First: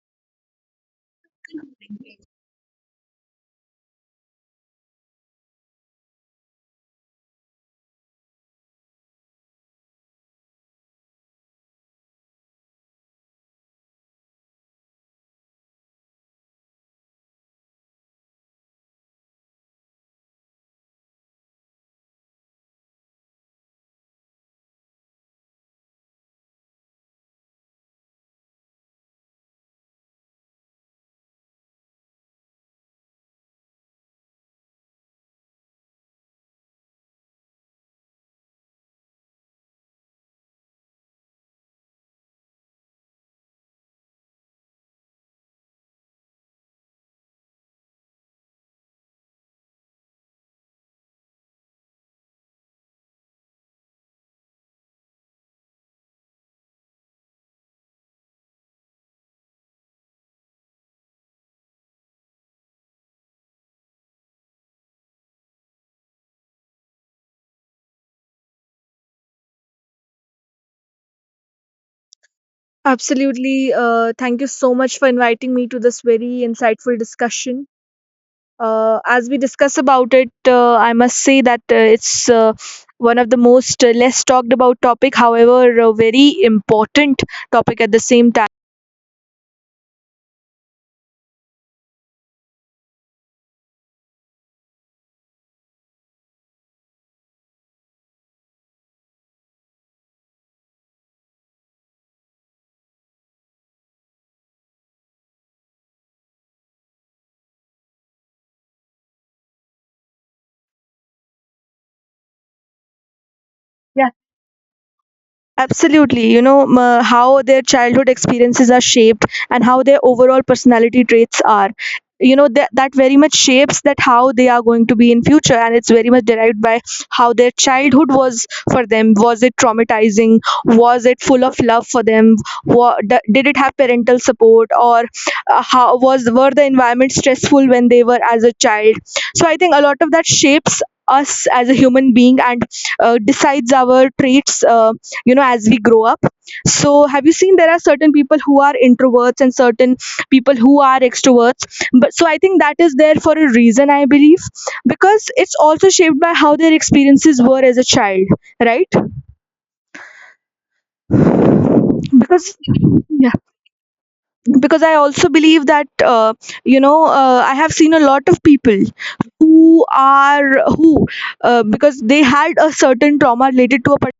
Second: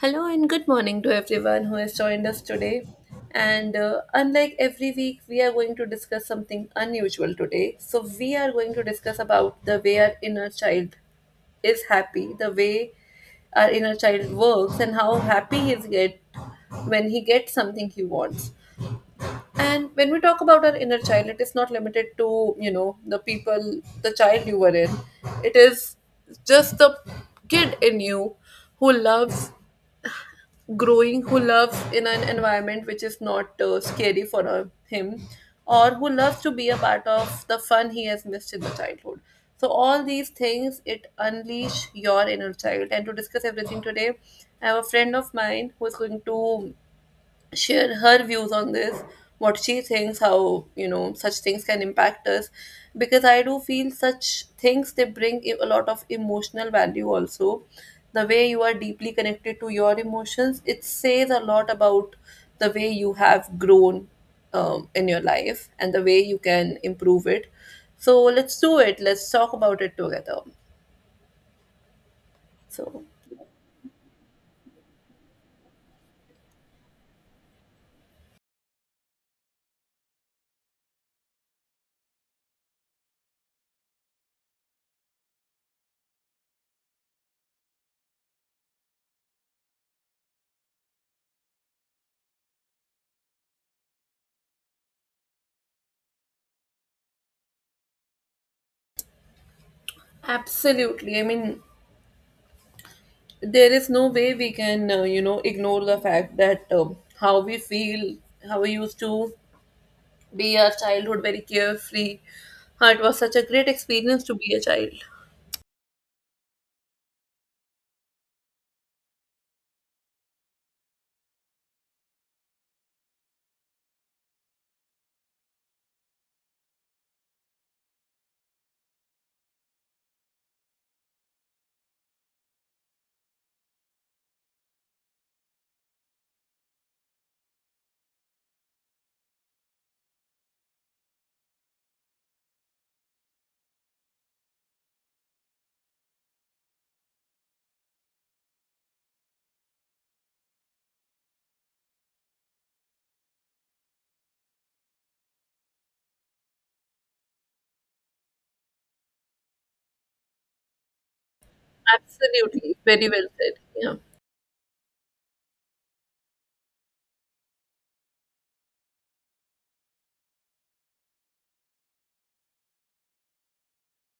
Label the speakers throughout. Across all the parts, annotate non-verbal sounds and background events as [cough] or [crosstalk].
Speaker 1: Hello and good morning to everyone who has joined us today. And unlike every week, we are going to discuss something unusual today. So, we are going to discuss about the way our inner child is happy, the way our inner child works, and how happy he is get when he gets something he wants. And when we talk about our inner child, it is not limited to, the people, the child you were in. It is just the kid in you who loves growing, who loves in an environment which is not scary for him, or who loves to be a part of the fun he has missed in the childhood. So all these things, it unleash your inner child. And to discuss everything today, I have a friend of mine who is going to share her views on this, what she thinks, how such things can impact us. Because I do feel such things, they bring a lot of emotional value also. The way you are deeply connected to your emotions, it says a lot about the way you have grown in your life and the way you can improve it. So let's do it, let's talk about it together. So
Speaker 2: Absolutely. Thank you so much for inviting me to this very insightful discussion. As we discuss about it, I must say that it's one of the most less talked about topic, however, a very important topic at the same time.
Speaker 1: absolutely, I mean, there is no way we can ignore the fact that how we feel, how we used to be. Our childhood very carefree, how it was such a great
Speaker 2: Yeah,
Speaker 1: experience to be a child.
Speaker 2: absolutely. You know, how their childhood experiences are shaped and how their overall personality traits are. You know, that very much shapes that how they are going to be in future. And it's very much derived by how their childhood was for them. Was it traumatizing? Was it full of love for them? Did it have parental support? Or how was were the environment stressful when they were as a child? So I think a lot of that shapes us as a human being and decides our traits. You know, as we grow up, so have you seen there are certain people who are introverts and certain people who are extroverts? But so I think that is there for a reason, I believe, because it's also shaped by how their experiences were as a child, right? Because,
Speaker 1: Absolutely, very well
Speaker 2: yeah,
Speaker 1: said. Yeah,
Speaker 2: because I also believe that you know, I have seen a lot of people who because they had a certain trauma related to a...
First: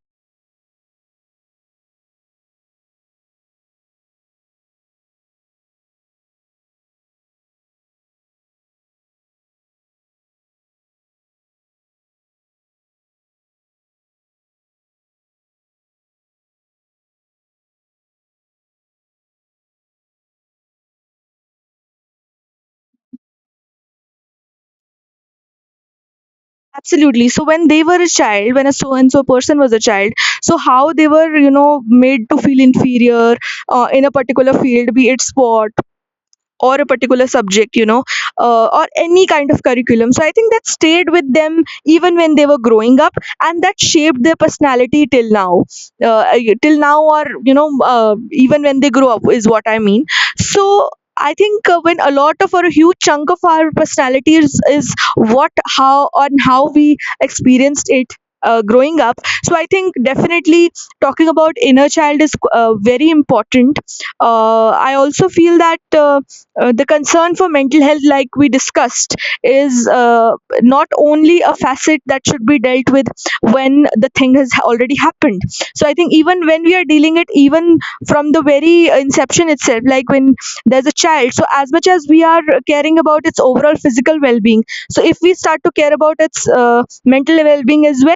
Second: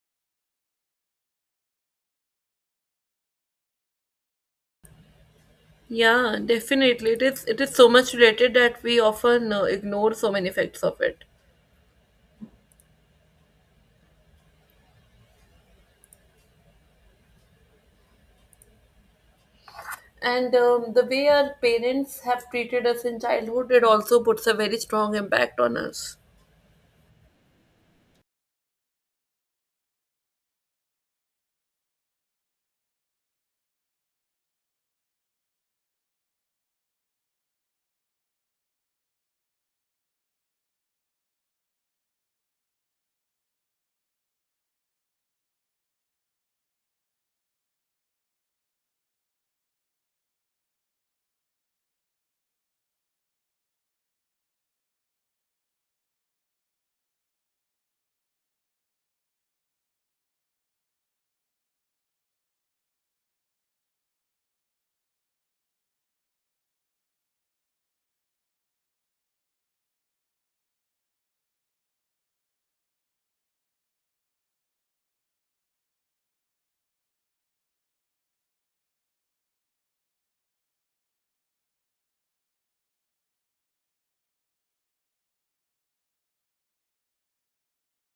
Speaker 1: yeah, definitely, it is, it is so much related that we often ignore so many effects of it. And the way our parents have treated us in childhood, it also puts a very strong impact on us.
Speaker 2: Absolutely. So when they were a child, when a so and so person was a child, so how they were, you know, made to feel inferior in a particular field, be it sport, or a particular subject, you know, or any kind of curriculum. So I think that stayed with them even when they were growing up and that shaped their personality till now. uh, Till now, or you know, even when they grow up is what I mean. So I think when a lot of, or a huge chunk of our personality is, on how we experienced it growing up. So I think definitely talking about inner child is very important. I also feel that the concern for mental health, like we discussed, is not only a facet that should be dealt with when the thing has already happened. So I think even when we are dealing it, even from the very inception itself, like when there's a child, so as much as we are caring about its overall physical well-being, so if we start to care about its mental well-being as well.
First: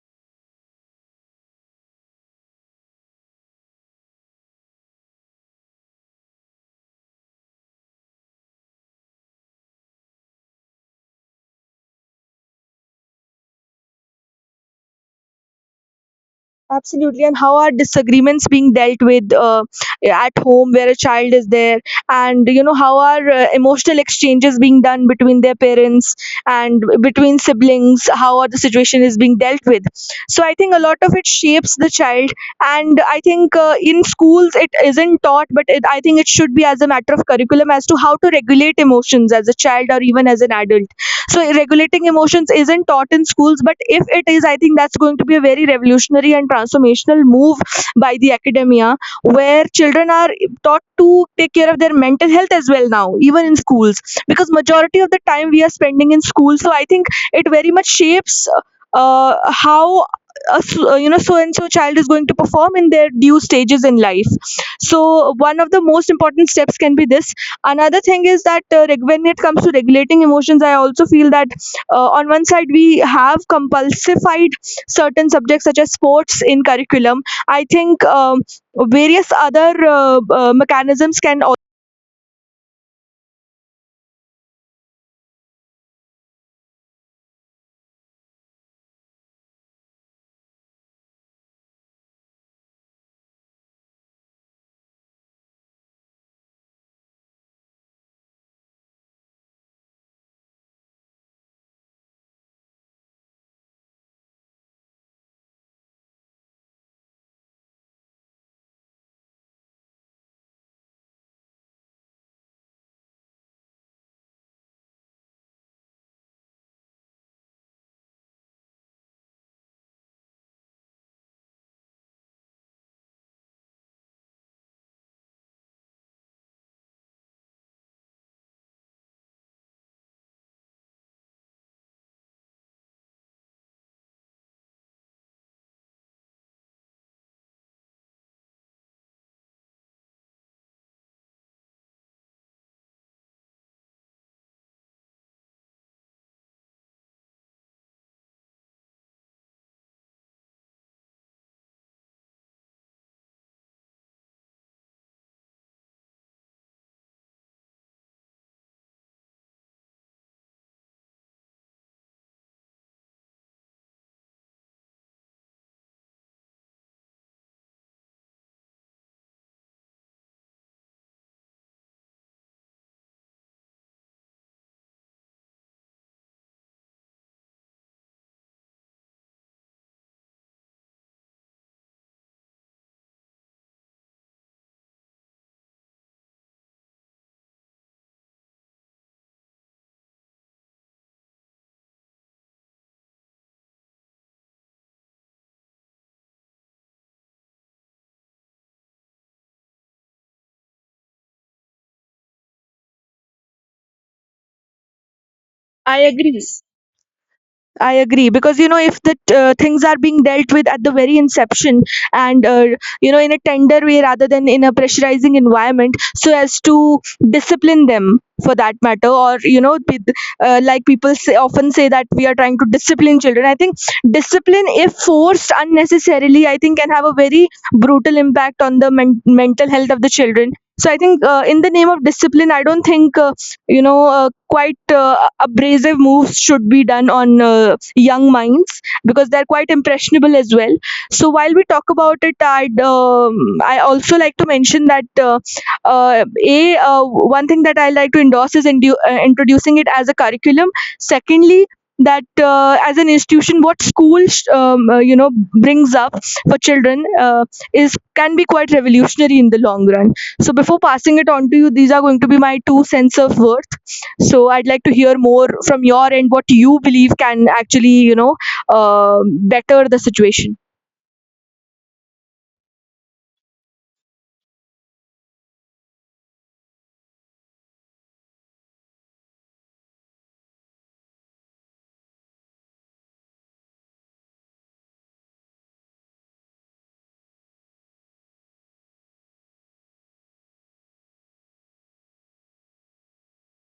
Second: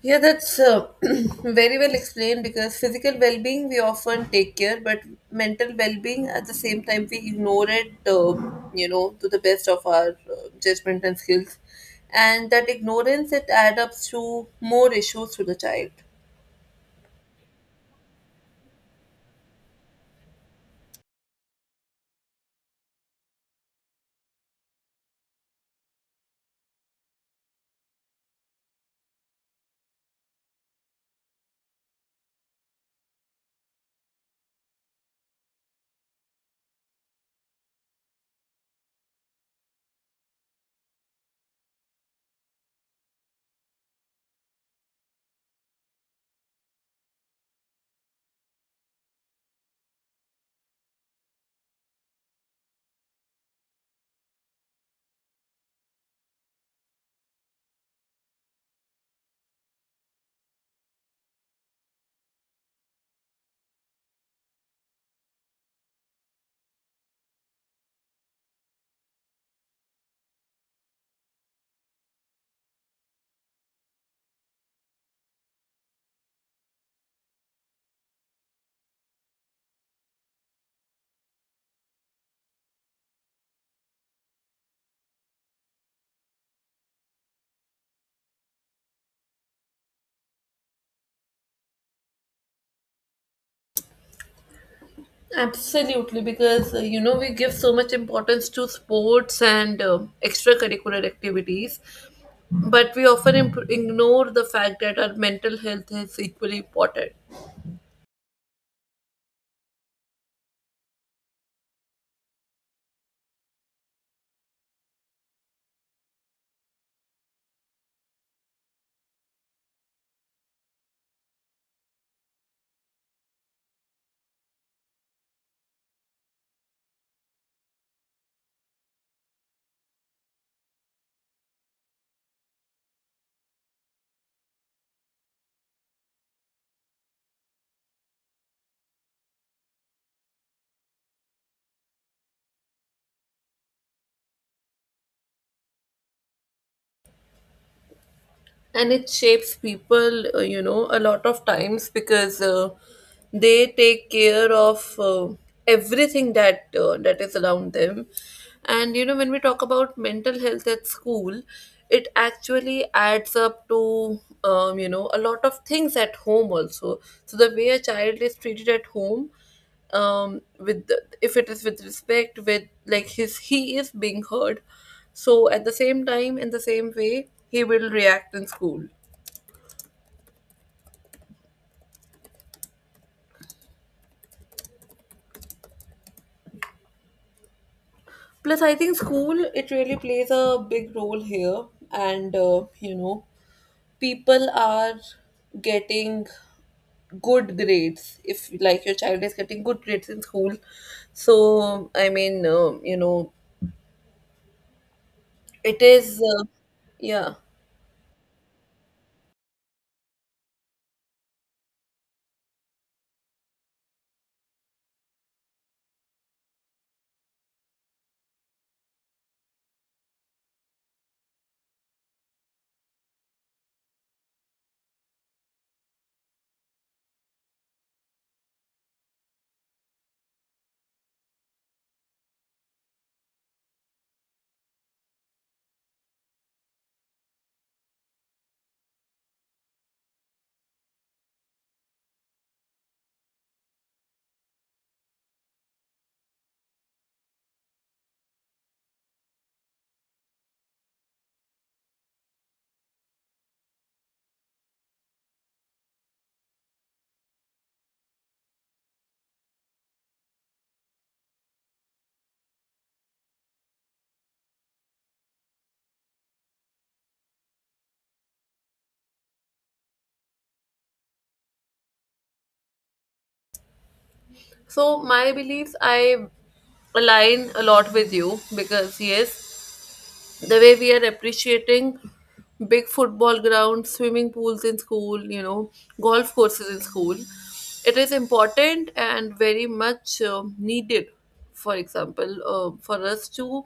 Speaker 1: Yeah, that's [clears throat] very well explained because physical well being we often take care, but mental well being at the same time we ignore it, to the best of our judgment and skills. And that ignorance, it adds up to more issues to the child.
Speaker 2: Absolutely. And how are disagreements being dealt with at home where a child is there? And, you know, how are emotional exchanges being done between their parents and between siblings? How are the situation is being dealt with? So I think a lot of it shapes the child. And I think in schools it isn't taught, but it, I think it should be as a matter of curriculum as to how to regulate emotions as a child or even as an adult. So regulating emotions isn't taught in schools, but if it is, I think that's going to be a very revolutionary and transformational move by the academia, where children are taught to take care of their mental health as well now, even in schools, because majority of the time we are spending in school. So I think it very much shapes how a you know, so and so child is going to perform in their due stages in life. So one of the most important steps can be this. Another thing is that when it comes to regulating emotions, I also feel that on one side we have compulsified certain subjects such as sports in curriculum. I think various other mechanisms can also...
Speaker 1: Absolutely, because we give so much importance to sports and extracurricular activities, but we often ignore the fact that our mental health is equally important. And it shapes people a lot of times because they take care of everything that that is around them. And you know when we talk about mental health at school, it actually adds up to a lot of things at home also. So the way a child is treated at home with the, if it is with respect, with like his, he is being heard, so at the same time in the same way he will react in school. Plus I think school, it really plays a big role here. And people are getting good grades, if like your child is getting good grades in school, so I mean, it is yeah.
Speaker 2: I agree, because you know if the things are being dealt with at the very inception and you know, in a tender way rather than in a pressurizing environment, so as to discipline them for that matter, or you know, with, like people say, often say that we are trying to discipline children. I think discipline, if forced unnecessarily, I think can have a very brutal impact on the mental health of the children. So I think in the name of discipline, I don't think you know, quite abrasive moves should be done on young minds, because they're quite impressionable as well. So while we talk about it, I'd I also like to mention that uh, a one thing that I like to endorse is introducing it as a curriculum. Secondly, that as an institution, what school you know, brings up for children is can be quite revolutionary in the long run. So before passing it on to you, these are going to be my two cents of worth. So I'd like to hear more from your end what you believe can actually, you know, better the situation.
Speaker 1: So my beliefs, I align a lot with you because yes, the way we are appreciating big football grounds, swimming pools in school, you know, golf courses in school, it is important and very much needed. For example, for us to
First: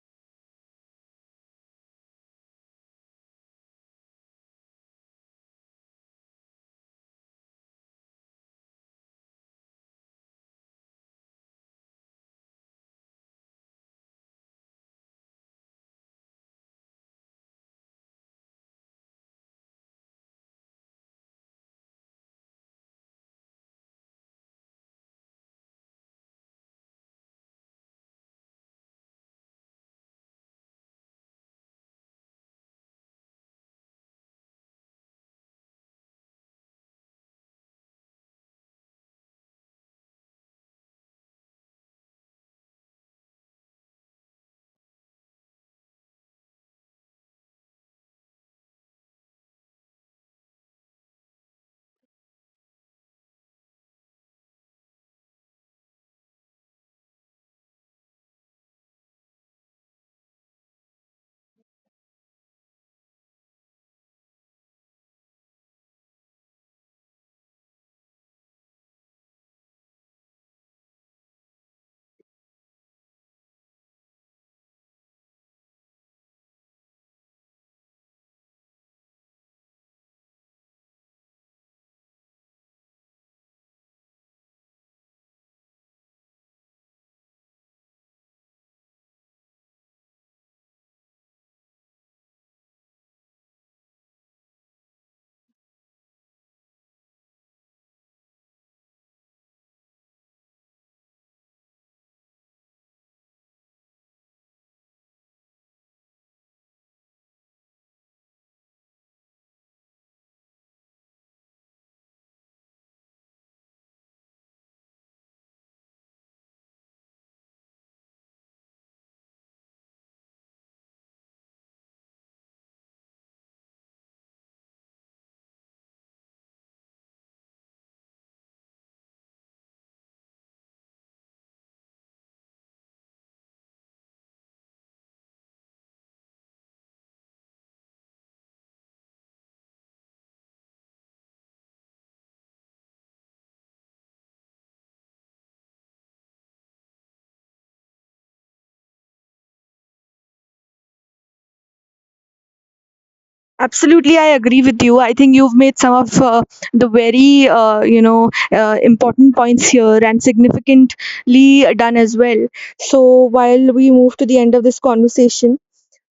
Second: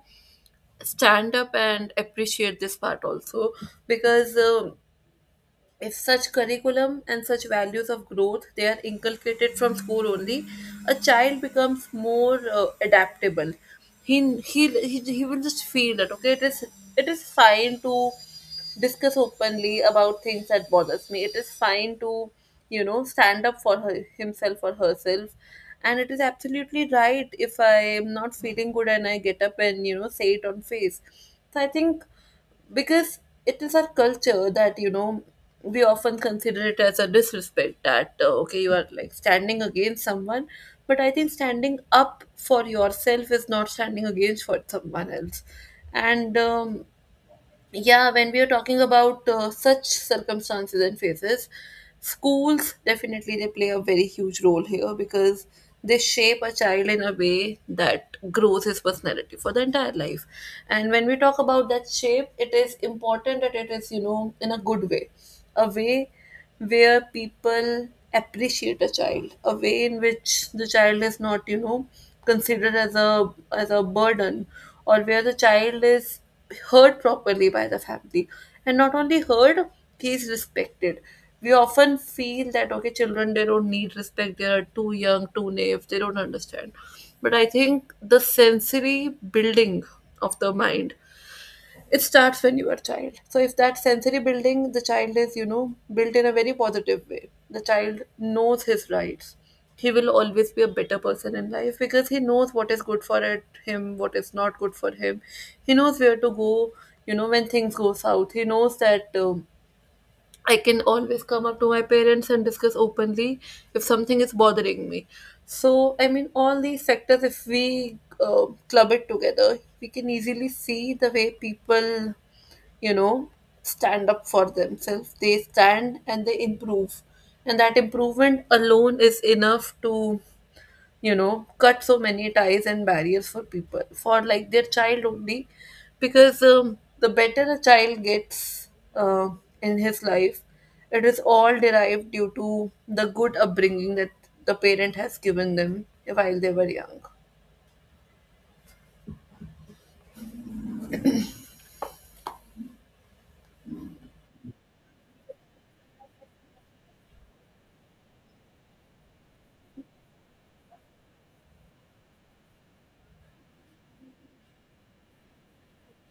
Speaker 1: stand up and appreciate this part also because. If such curriculum and such values of growth, they are inculcated from school only, a child becomes more adaptable. He will just feel that okay, it is, it is fine to discuss openly about things that bothers me. It is fine to, you know, stand up for her, himself or herself. And it is absolutely right if I am not feeling good and I get up and, you know, say it on face. So I think because it is our culture that, you know, we often consider it as a disrespect, that okay, you are like standing against someone. But I think standing up for yourself is not standing against for someone else. And yeah, when we are talking about such circumstances and phases, schools definitely, they play a very huge role here because they shape a child in a way that grows his personality for the entire life. And when we talk about that shape, it is important that it is, you know, in a good way, a way where people appreciate a child, a way in which the child is not, you know, considered as a burden, or where the child is heard properly by the family, and not only heard, he is respected. We often feel that okay, children they don't need respect; they are too young, too naive, they don't understand. But I think the sensory building of the mind, it starts when you are a child. So if that sensory building, the child is, you know, built in a very positive way. The child knows his rights. He will always be a better person in life because he knows what is good for it, him, what is not good for him. He knows where to go, you know, when things go south. He knows that I can always come up to my parents and discuss openly if something is bothering me. So, I mean, all these sectors, if we club it together, we can easily see the way people, you know, stand up for themselves, they stand and they improve. And that improvement alone is enough to, you know, cut so many ties and barriers for people, for like their child only, because the better a child gets uh, in his life, it is all derived due to the good upbringing that the parent has given them while they were young.
Speaker 2: Absolutely, I agree with you. I think you've made some of the very, you know, important points here and significantly done as well. So while we move to the end of this conversation,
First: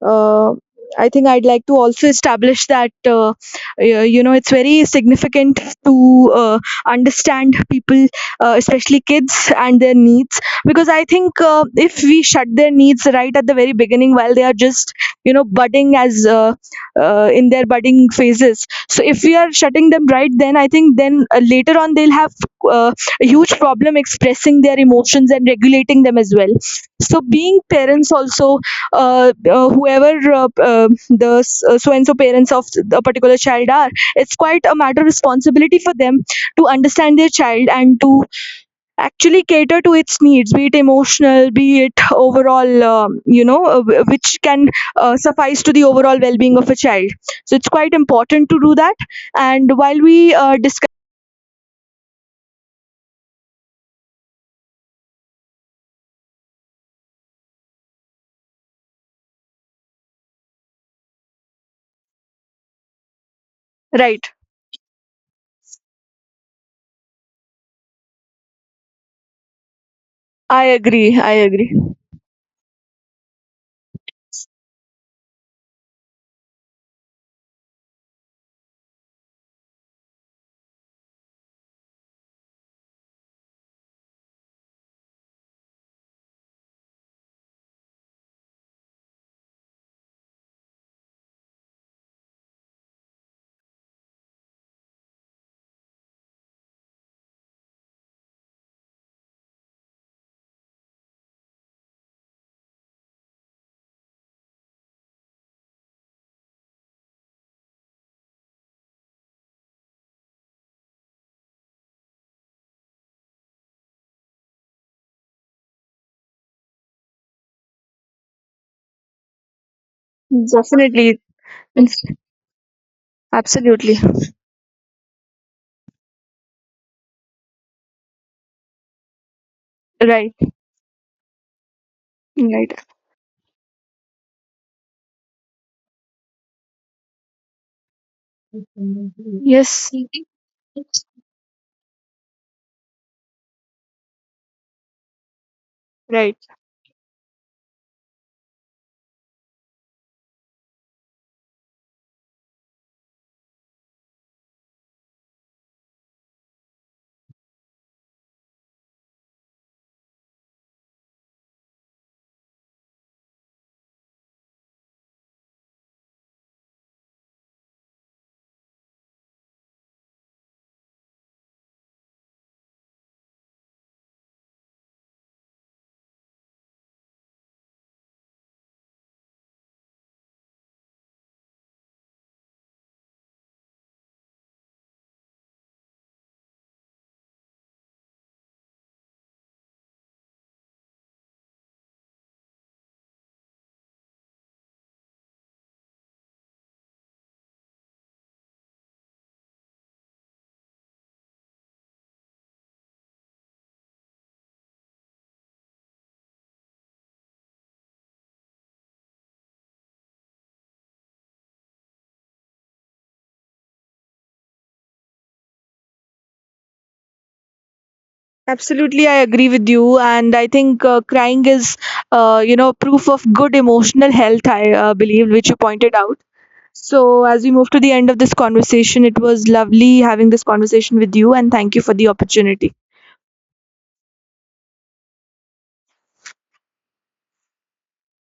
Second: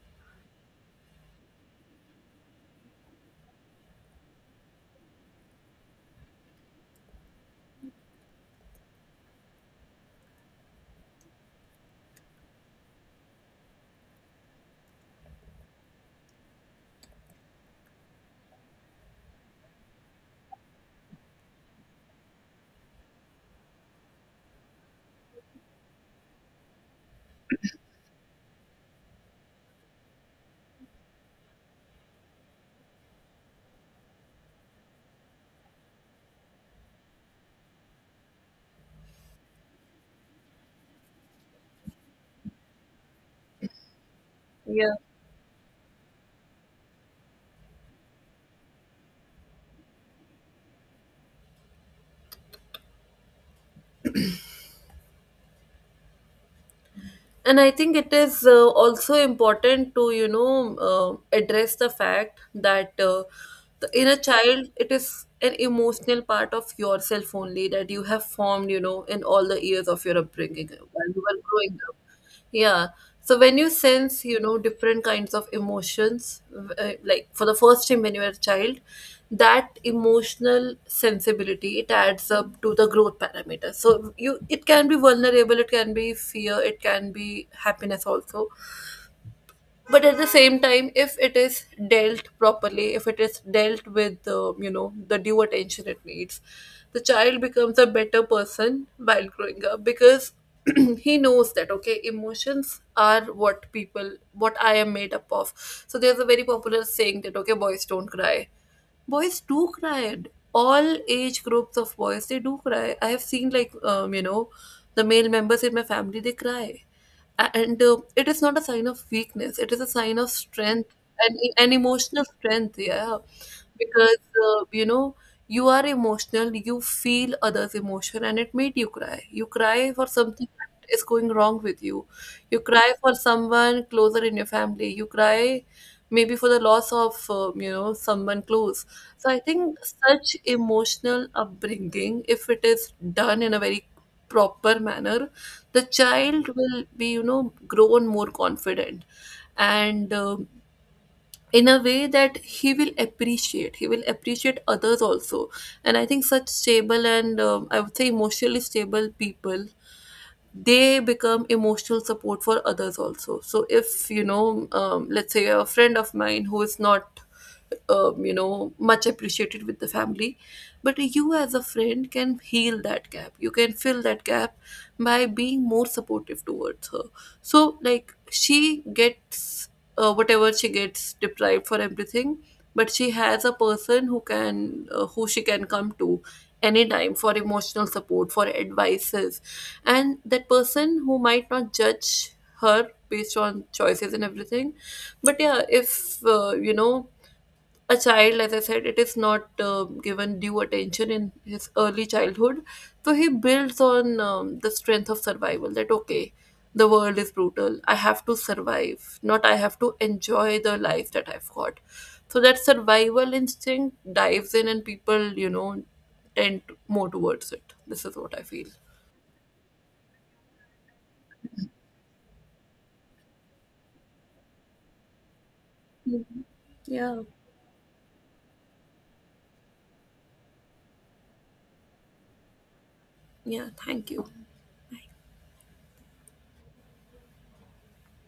Speaker 2: uh, I think I'd like to also establish that you know, it's very significant to understand people, especially kids, and their needs. Because I think if we shut their needs right at the very beginning, while they are just you know budding as in their budding phases, so if we are shutting them right, then I think then later on they'll have uh, a huge problem expressing their emotions and regulating them as well. So being parents also, whoever the so and so parents of a particular child are, it's quite a matter of responsibility for them to understand their child and to actually cater to its needs, be it emotional, be it overall, you know, which can
Speaker 1: Yeah.
Speaker 2: suffice to the overall well-being of a child. So it's quite important to do that. And while we discuss...
Speaker 1: And I think it is also important to, you know, address the fact that the inner
Speaker 2: Right,
Speaker 1: child, it is an emotional part of yourself only that you have formed, you know, in all the years of your
Speaker 2: I
Speaker 1: upbringing while
Speaker 2: agree,
Speaker 1: you
Speaker 2: I
Speaker 1: were
Speaker 2: agree.
Speaker 1: growing up. Yeah. So when you sense, you know, different kinds of emotions, like for the first time when you were a child, that emotional sensibility, it adds up to the growth parameter. So you, it can be vulnerable, it can be fear, it can be happiness also. But at the same time, if it is dealt properly, if it is dealt with the due attention it needs, the child becomes a better person while growing up because [clears throat] he knows that okay, emotions are what people, what I am made up of. So there's a very popular saying that okay, boys don't cry. Boys do cry. All age groups of boys, they do cry. I have seen, like, the male members in my family, they cry. And it is not a sign of weakness, it is a sign of strength.
Speaker 2: Definitely.
Speaker 1: And emotional strength, yeah.
Speaker 2: Absolutely.
Speaker 1: Because uh, you know you are emotional, you feel others emotion and it made you cry, you cry for
Speaker 2: Right.
Speaker 1: something that is going wrong with you. You
Speaker 2: Right.
Speaker 1: cry for someone closer in your family, you cry maybe for the loss of someone close. So I think
Speaker 2: Yes.
Speaker 1: such emotional upbringing, if it is done in a very proper manner, the
Speaker 2: Right.
Speaker 1: child will be, you know, grown more confident, and in a way that he will appreciate, he will appreciate others also. And I think such stable and I would say emotionally stable people, they become emotional support for others also. So if you know, let's say a friend of mine who is not, you know, much appreciated with the family, but you as a friend can heal that gap, you can fill that gap by being more supportive towards her. So like she gets whatever she gets deprived for everything, but she has a person who can who she can come to anytime for emotional support, for advices, and that person who might not judge her based on choices and everything. But yeah, if a child, as I said, it is not given due attention in his early childhood, so he builds on the strength of survival, that okay, the world is brutal, I have to survive, not I have to enjoy the life that I've got. So that survival instinct dives in and people, you know, tend to- more towards it. This is what I feel.
Speaker 2: Absolutely, I agree with you, and I think crying is, you know, proof of good emotional health. I believe, which you pointed out.
Speaker 1: Mhm. Yeah.
Speaker 2: So, as we move to the end of this conversation, it was lovely having this conversation with you, and thank you for the opportunity.
Speaker 1: Yeah, thank you.